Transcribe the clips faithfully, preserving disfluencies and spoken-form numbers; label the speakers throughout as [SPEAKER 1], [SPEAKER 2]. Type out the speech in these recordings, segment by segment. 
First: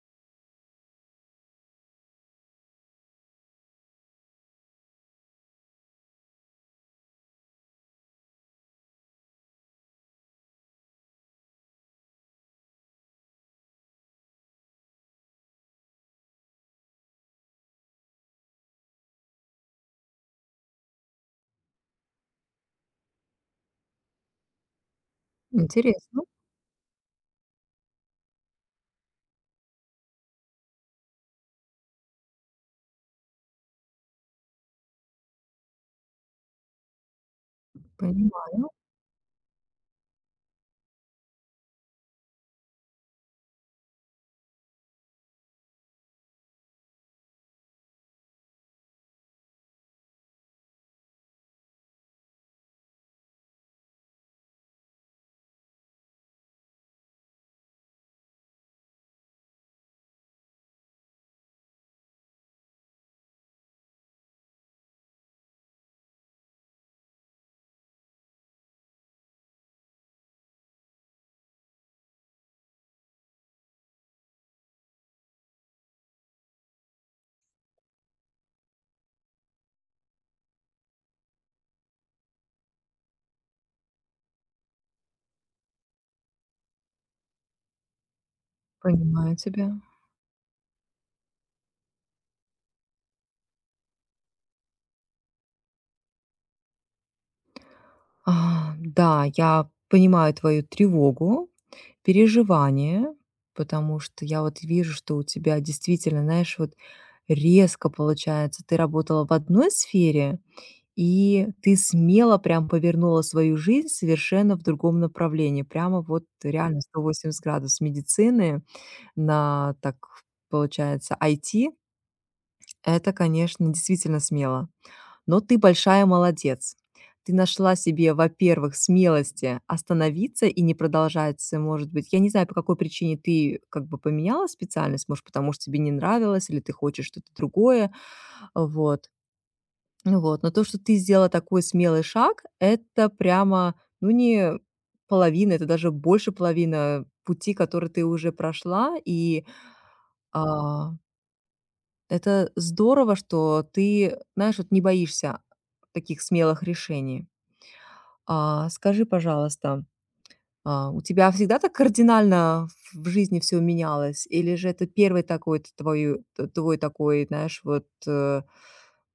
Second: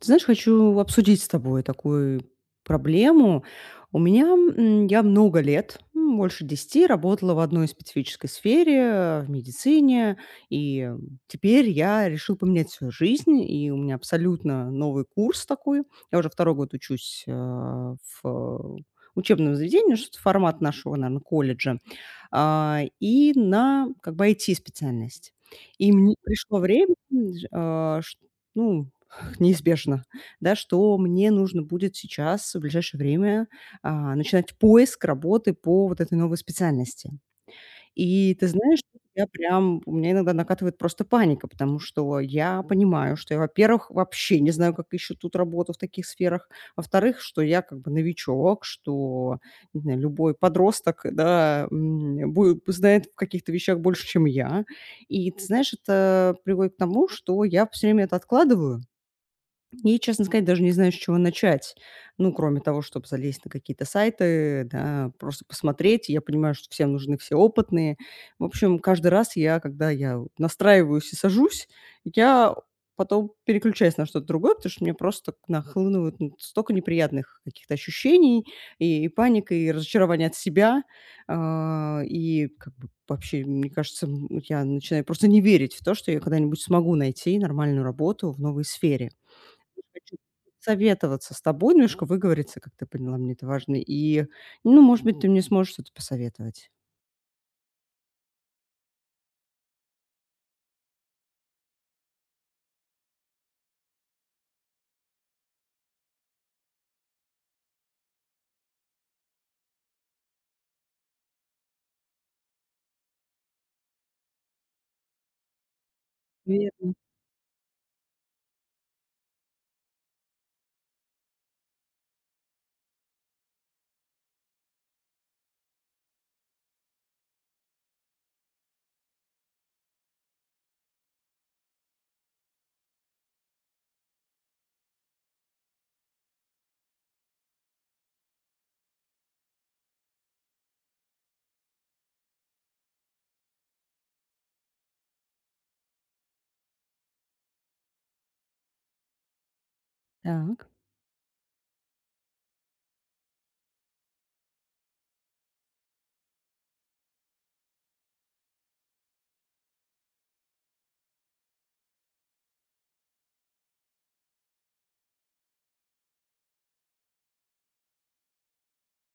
[SPEAKER 1] Ты знаешь, хочу обсудить с тобой такую проблему. У меня, м, я много лет, м, больше десяти работала в одной специфической сфере, э, в медицине, и м, теперь я решила поменять свою жизнь, и у меня абсолютно новый курс такой. Я уже второй год учусь, а, в э, учебном заведении, что формат нашего, наверное колледжа, а, и на как бы I T-специальность. И мне
[SPEAKER 2] Интересно,
[SPEAKER 1] пришло время, м, ж а, ш ну, неизбежно, да, что мне нужно будет сейчас в ближайшее время, а, начинать поиск работы по вот этой новой специальности. И ты
[SPEAKER 2] понимаю,
[SPEAKER 1] знаешь, я прям, у меня иногда накатывает просто паника, потому что я понимаю, что я, во-первых, вообще не знаю, как ищут тут работу в таких сферах, во-вторых, что я как бы новичок, что, не знаю, любой подросток, да, м, бу- знает в каких-то вещах больше, чем я. И ты знаешь, это приводит к тому, что я все время это откладываю, и, честно сказать, даже не знаю, с чего начать. Ну, кроме того, чтобы залезть на какие-то сайты, да, просто посмотреть. Я понимаю, что всем нужны все опытные. В общем, каждый раз я, когда я настраиваюсь и сажусь, я потом переключаюсь на что-то другое, потому что мне просто нахлынывают ну, столько неприятных каких-то ощущений, и, и паника, и разочарование от себя. А, и как бы вообще, мне кажется, м, я начинаю просто не верить в то, что я когда-нибудь смогу найти нормальную работу в новой сфере.
[SPEAKER 2] понимаю тебя.
[SPEAKER 1] Хочу советоваться с тобой, немножко выговориться, как ты поняла, мне это важно. И, ну, может быть, ты мне сможешь что-то посоветовать.
[SPEAKER 2] А, да, я понимаю твою тревогу, переживание, потому что я вот вижу, что у тебя действительно, знаешь, вот резко получается, ты работала в одной сфере, и ты смело прям повернула свою жизнь совершенно в другом направлении. Прямо вот реально
[SPEAKER 1] Верно.
[SPEAKER 2] сто восемьдесят градусов медицины на, так получается, ай ти. Это, конечно, действительно смело. Но ты большая молодец. Ты нашла себе, во-первых, смелости остановиться и не продолжать, э, может быть. Я не знаю, по какой причине ты как бы поменяла специальность. Может, потому что тебе не нравилось или ты хочешь что-то другое. Вот. Ну вот. Но то, что ты сделала такой смелый шаг, это прямо, ну, не половина, это даже больше половина пути, который ты уже прошла. И
[SPEAKER 1] Так.
[SPEAKER 2] а, это здорово, что ты, знаешь, вот не боишься таких смелых решений. А скажи, пожалуйста, а, у тебя всегда так кардинально в в жизни всё менялось? Или же это первый такой т твою т твой такой, знаешь, вот, э,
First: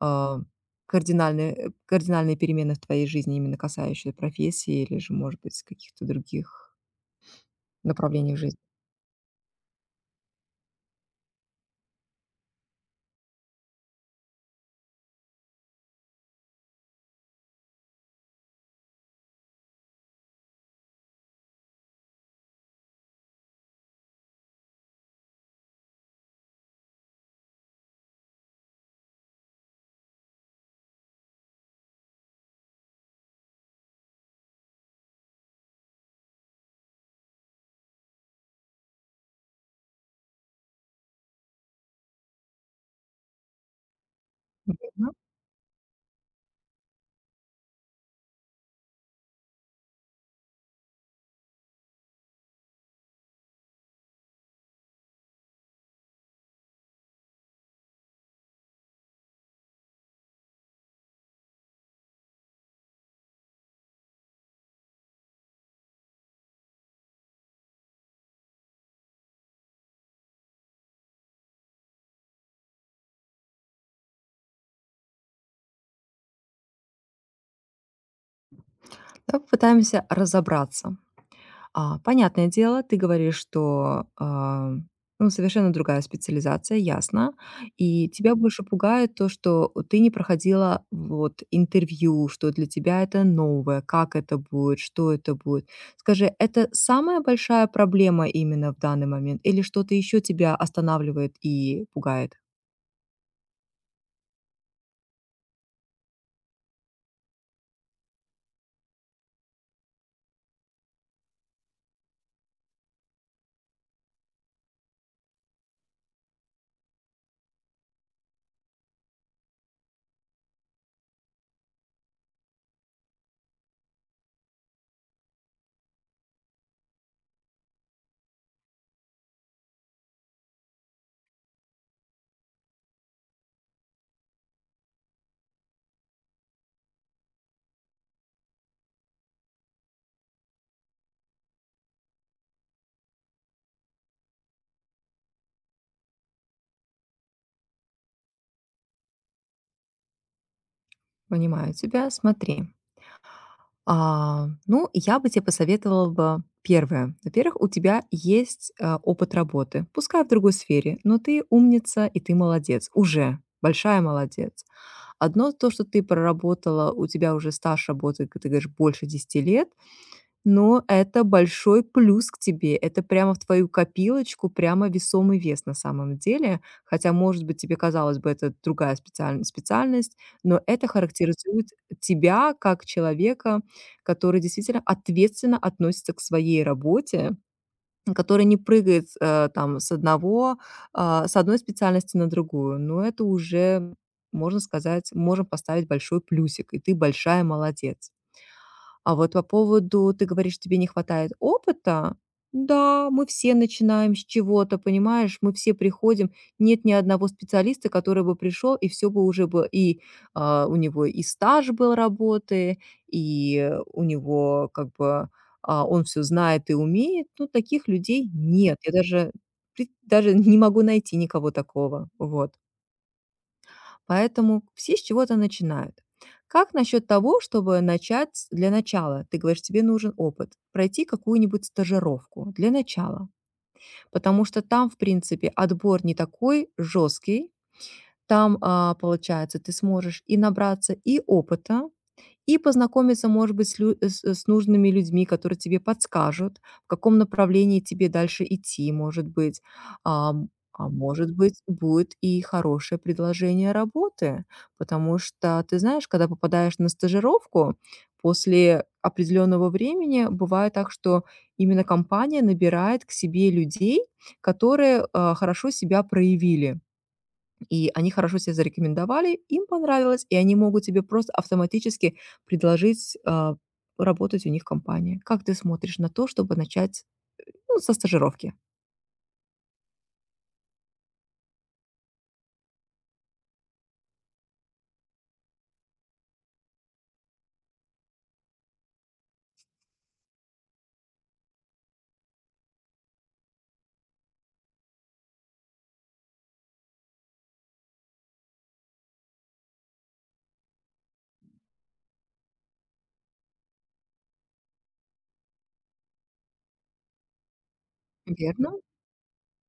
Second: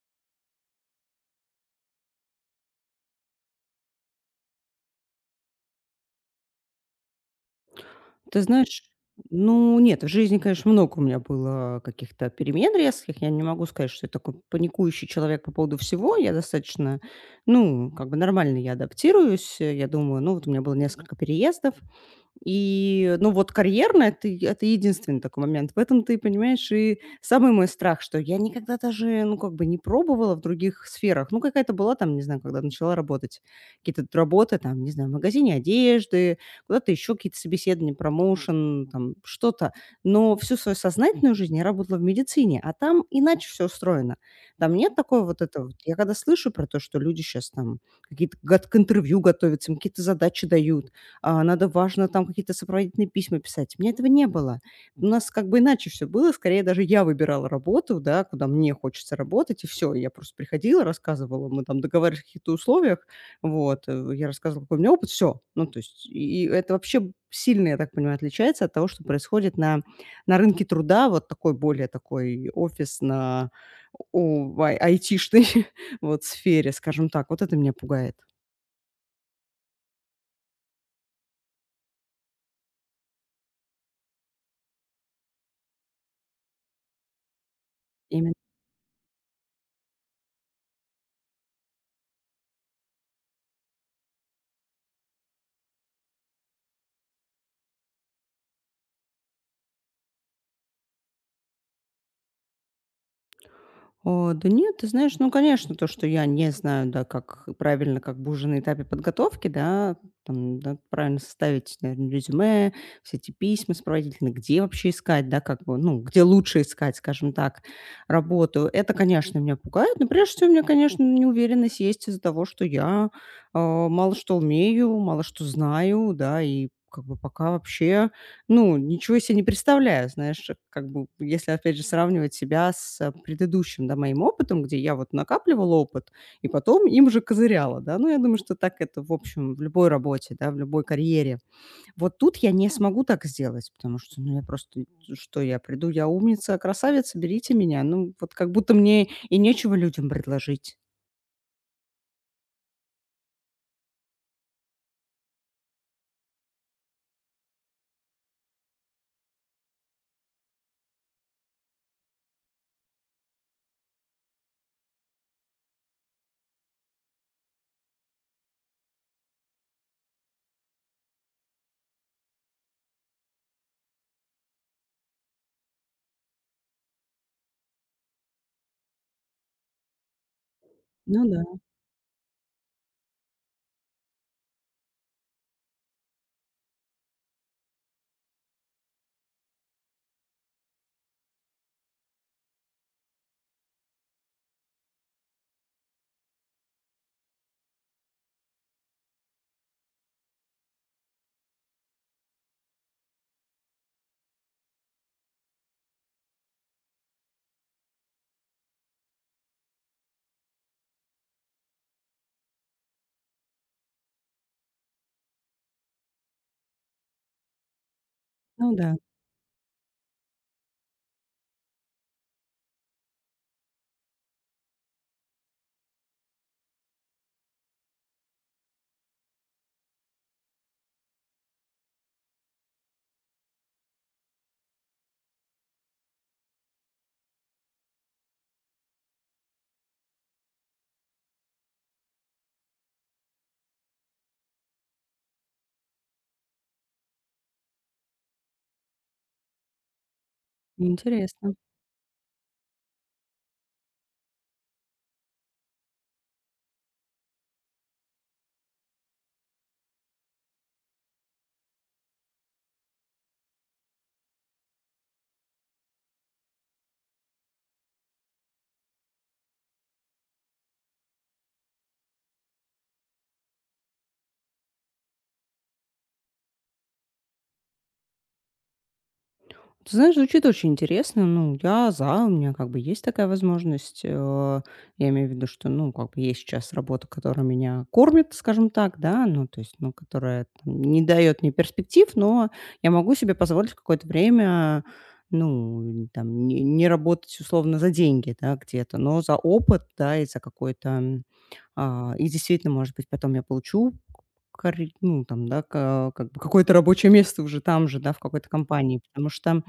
[SPEAKER 2] а, кардинальные, э, кардинальные перемены в твоей жизни, именно касающие профессии или же, может быть, каких-то других направлений в
[SPEAKER 1] Ты
[SPEAKER 2] жизни?
[SPEAKER 1] знаешь, ну, нет, в жизни, конечно, много у меня было каких-то перемен резких. Я не могу сказать, что я такой паникующий человек по поводу всего. Я достаточно, ну, как бы нормально я адаптируюсь. Э, Я думаю, ну, вот у меня было несколько переездов. И, ну, вот карьерно- это е- это единственный такой момент. В этом ты понимаешь, и самый мой страх, что я никогда даже, ну, как бы не пробовала в других сферах. Ну, какая-то была там, не знаю, когда начала работать, какие-то т работы там, не знаю, в магазине одежды, куда-то еще какие-то собеседования, промоушен, там что-то. Но всю свою сознательную жизнь я работала в медицине, а там иначе все устроено. Там нет
[SPEAKER 2] Мгм.
[SPEAKER 1] такой вот этого. Я когда слышу про то, что люди сейчас там какие-то гот к интервью готовятся, им какие-то задачи дают, а, надо важно там какие-то сопроводительные письма писать. У меня этого не было. У нас как бы иначе все было. Скорее даже я выбирала работу, да, куда мне хочется работать, и все. Я просто приходила, рассказывала, мы там договаривались о каких-то условиях, вот, э, я рассказывала, какой у меня опыт, все. Ну, то есть и это вообще сильно, я так понимаю, отличается от того, что происходит на на рынке труда, вот такой более такой офисно о ай- айтишной вот сфере, скажем так. Вот это меня пугает.
[SPEAKER 2] Давай попытаемся разобраться. А, понятное дело, ты говоришь, что, а, ну, совершенно другая специализация, ясно. И
[SPEAKER 1] И
[SPEAKER 2] тебя больше пугает то, что ты не проходила вот интервью, что для тебя это новое, как это будет, что это будет. Скажи, это самая большая проблема именно в данный момент или что-то еще тебя останавливает и пугает?
[SPEAKER 1] О, да нет, ты знаешь, ну, конечно, то, что я не знаю, да, как правильно, как бы уже на этапе подготовки, да, там, да, правильно составить, наверное, резюме, все эти письма сопроводительные, где вообще искать, да, как бы, ну, где лучше искать, скажем так, работу. Это, конечно, меня пугает, но прежде всего у меня, конечно, неуверенность есть из-за того, что я а, мало что умею, мало что знаю, да, и как бы пока вообще ну, ничего себе не представляю, знаешь, как бы, если, опять же, сравнивать себя с э, предыдущим, да, моим опытом, где я вот накапливала опыт и потом им же козыряла, да. Ну, я думаю, что так это, в общем, в любой работе, да, в любой карьере. Вот тут я не смогу так сделать, потому что, ну, я просто, что я приду, я умница, красавица, берите меня. Ну, вот как будто мне и нечего людям предложить.
[SPEAKER 2] Понимаю тебя, смотри. А, ну, я бы тебе посоветовала бы первое. Во-первых, у тебя есть а, опыт работы, пускай в другой сфере, но ты умница и ты молодец уже, большая молодец. Одно то, что ты проработала, у тебя уже стаж работы, как ты говоришь, больше десяти лет, но это большой плюс к тебе. Это прямо в твою копилочку, прямо весомый вес на самом деле. Хотя, может быть, тебе казалось бы, это другая специаль- специальность, но это
[SPEAKER 1] Ну да,
[SPEAKER 2] характеризует тебя как человека, который действительно ответственно относится к своей работе, который не прыгает э, там с одного, а, с одной специальности на другую. Но это уже, можно сказать, можем поставить большой плюсик, и ты большая молодец. А вот по поводу, ты говоришь, тебе не хватает опыта. Да, мы все начинаем с чего-то, понимаешь? Мы все приходим. Нет ни одного специалиста, который бы пришел, и все бы уже бы и а, у него и стаж был работы, и у него как бы а, он все знает и умеет. Ну, таких людей
[SPEAKER 1] ну
[SPEAKER 2] нет. Я
[SPEAKER 1] да,
[SPEAKER 2] даже, пред- даже не могу найти никого такого. Вот. Поэтому все с чего-то начинают. Как насчет того, чтобы начать с- для начала, ты говоришь, тебе нужен опыт, пройти какую-нибудь стажировку для начала, потому что там, в принципе, отбор не такой жесткий, там, а, получается, ты сможешь и набраться и опыта, и познакомиться, может быть, с, лю- э, с э, с нужными людьми, которые тебе подскажут, в каком направлении тебе дальше идти, может быть. А, м, а может
[SPEAKER 1] интересно.
[SPEAKER 2] быть, будет и хорошее предложение работы, потому что, ты знаешь, когда попадаешь на стажировку, после определенного времени бывает так, что именно компания набирает к себе людей, которые а, хорошо себя проявили. И они хорошо себя зарекомендовали, им понравилось, и они могут тебе просто автоматически предложить, а, работать у них в компании. Как ты смотришь на то, чтобы начать, ну, со стажировки?
[SPEAKER 1] Ты знаешь, звучит очень интересно. Ну, я за, у меня как бы есть такая возможность. э, Я имею в виду, что, ну, как бы есть сейчас работа, которая меня кормит, скажем так, да, ну, то есть, ну, которая там не дает мне перспектив, но я могу себе позволить какое-то время, ну, там, не, не работать условно за деньги, да, где-то, но за опыт, да, и за какой-то а, и действительно, может быть, потом я получу карь ну, там, да, ка как бы какое-то рабочее место уже там же, да, в какой-то
[SPEAKER 2] Верно?
[SPEAKER 1] компании. Потому что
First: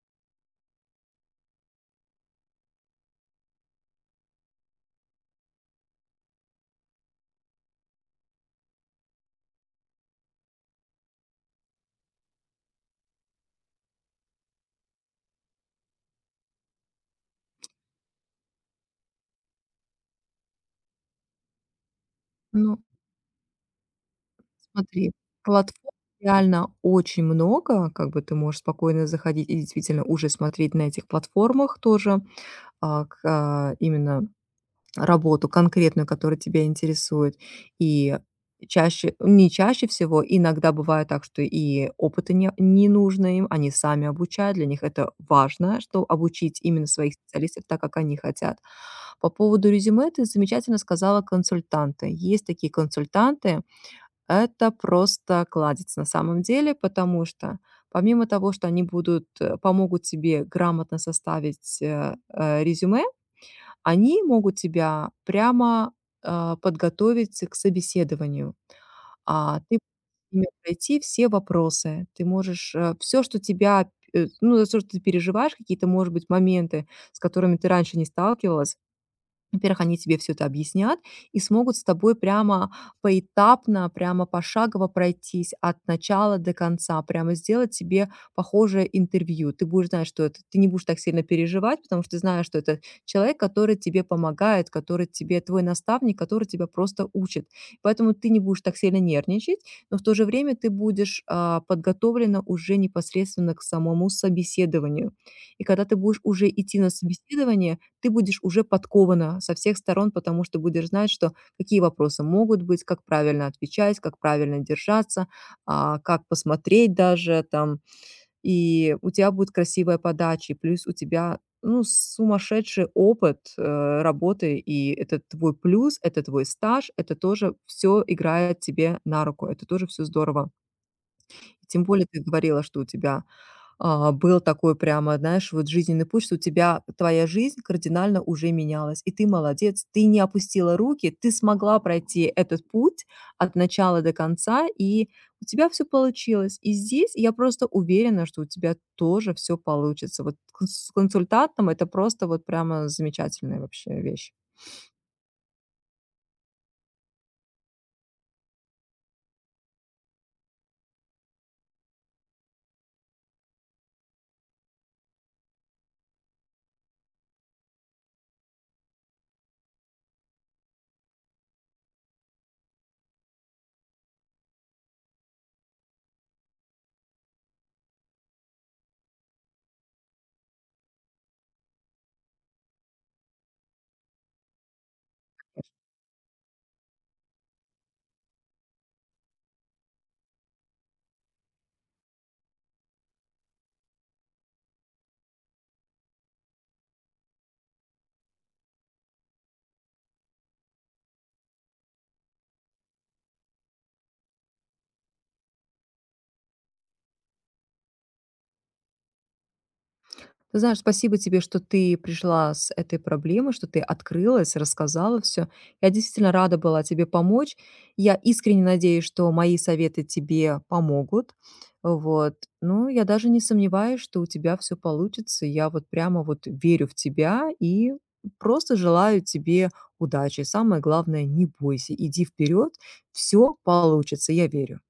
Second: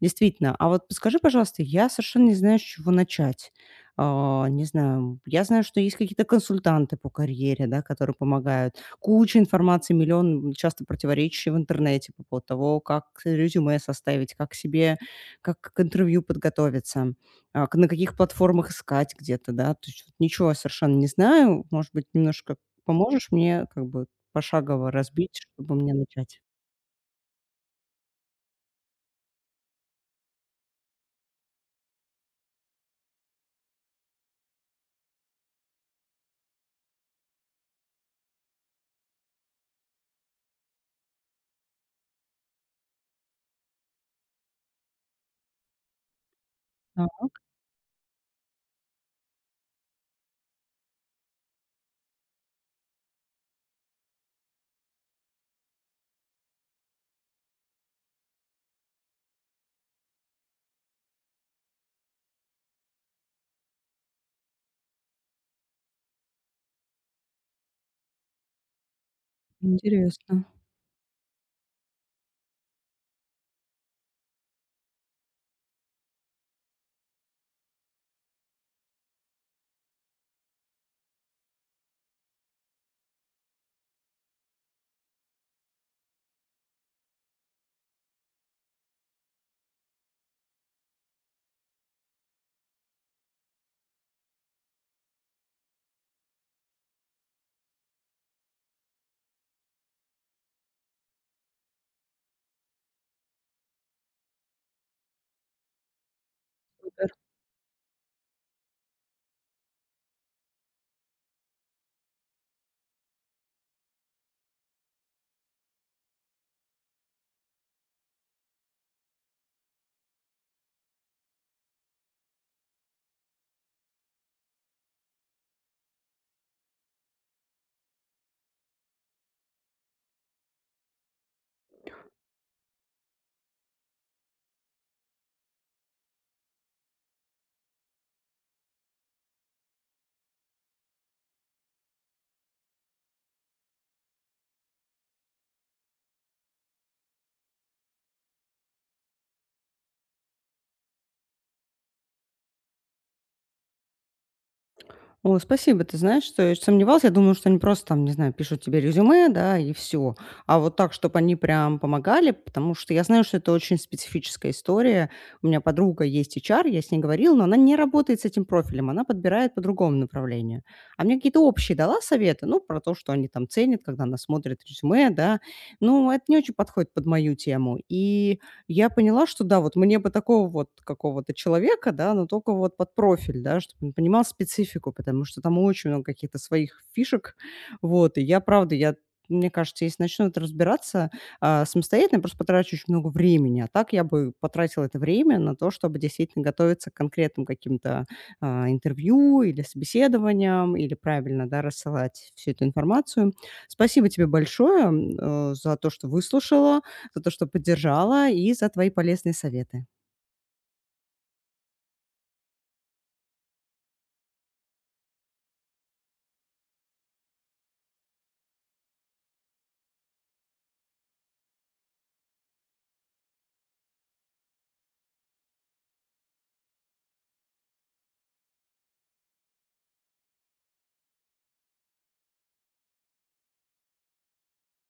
[SPEAKER 1] действительно А вот скажи, пожалуйста, я совершенно не знаю, с чего начать. А, не знаю, я знаю, что есть какие-то консультанты по карьере, да, которые помогают. Куча информации, миллион часто противоречащей в интернете по поводу того, как резюме составить, как себе как к интервью подготовиться. А, к На каких платформах искать где-то, да? То есть вот ничего совершенно не знаю. Может быть, немножко
[SPEAKER 2] Ну,
[SPEAKER 1] поможешь мне как бы пошагово
[SPEAKER 2] смотри,
[SPEAKER 1] разбить, чтобы
[SPEAKER 2] платформ
[SPEAKER 1] мне начать?
[SPEAKER 2] реально очень много, как бы ты можешь спокойно заходить и действительно уже смотреть на этих платформах тоже, а, к а, именно работу конкретную, которая тебя интересует. И чаще не чаще всего, иногда бывает так, что и опыта не не нужно им, они сами обучают, для них это важно, что обучить именно
[SPEAKER 1] Так,
[SPEAKER 2] своих специалистов так, как они хотят. По поводу резюме ты замечательно сказала консультанты. Есть такие консультанты, это просто кладезь на самом деле, потому что помимо того, что они будут, э, помогут тебе грамотно составить, э, э, резюме, они могут тебя прямо, а, подготовить к собеседованию. А, ты можешь с
[SPEAKER 1] интересно.
[SPEAKER 2] ними пройти все вопросы. Ты можешь, все, что тебя, э, ну, за что ты переживаешь, какие-то, может быть, моменты, с которыми ты раньше не сталкивалась, во-первых, они тебе все это объяснят и смогут с тобой прямо поэтапно, прямо пошагово пройтись от начала до конца, прямо сделать тебе похожее интервью. Ты будешь знать, что это ты не будешь так сильно переживать, потому что ты знаешь, что это человек, который тебе помогает, который тебе твой наставник, который тебя просто учит. Поэтому ты не будешь так сильно нервничать, но в то же время ты будешь, а, подготовлена уже непосредственно к самому собеседованию. И когда ты будешь уже идти на собеседование, ты будешь уже подкована со всех сторон, потому что будешь знать, что какие вопросы могут быть, как правильно отвечать, как правильно держаться, а, как посмотреть даже там. И у тебя будет красивая подача, и плюс у тебя, ну, сумасшедший опыт, э, работы, и это твой плюс, это твой стаж, это тоже все играет тебе на руку, это тоже все здорово. Тем более ты говорила, что у тебя а, был такой прямо, знаешь, вот жизненный путь, что у тебя твоя жизнь кардинально уже менялась. И ты молодец, ты не опустила руки, ты смогла пройти этот путь от начала до конца, и у тебя все получилось. И здесь я просто уверена, что у тебя тоже все получится. Вот конс с консультантом это просто вот прямо замечательная вообще вещь.
[SPEAKER 1] О, спасибо. Ты знаешь, что я сомневалась. Я думала, что они просто там, не знаю, пишут тебе резюме, да, и все. А вот так, чтобы они прям помогали, потому что я знаю, что это очень специфическая история. У меня подруга есть H R, я с ней говорила, но она не работает с этим профилем, она подбирает по другому направлению. А мне какие-то общие дала советы, ну, про то, что они там ценят, когда она смотрит резюме, да. Ну, это не очень подходит под мою тему. И я поняла, что да, вот мне бы такого вот какого-то человека, да, но только вот под профиль, да, чтобы он понимал специфику, потому что там очень много каких-то своих фишек. Вот, и я, правда, я мне кажется, если начну это разбираться а, самостоятельно, я просто потрачу очень много времени. А так я бы потратила это время на то, чтобы действительно готовиться к конкретным каким-то а, интервью или собеседованиям, или правильно да, рассылать всю эту информацию. Спасибо тебе большое м, э, за то, что выслушала, за то, что поддержала, и за твои полезные советы.
[SPEAKER 2] Ты знаешь, спасибо тебе, что ты пришла с этой проблемой, что ты открылась, рассказала все. Я действительно рада была тебе помочь. Я искренне надеюсь, что мои советы тебе помогут. Вот. Ну, я даже не сомневаюсь, что у тебя все получится. Я вот прямо вот верю в тебя и просто желаю тебе удачи. Самое главное, не бойся, иди вперед, все получится, я верю.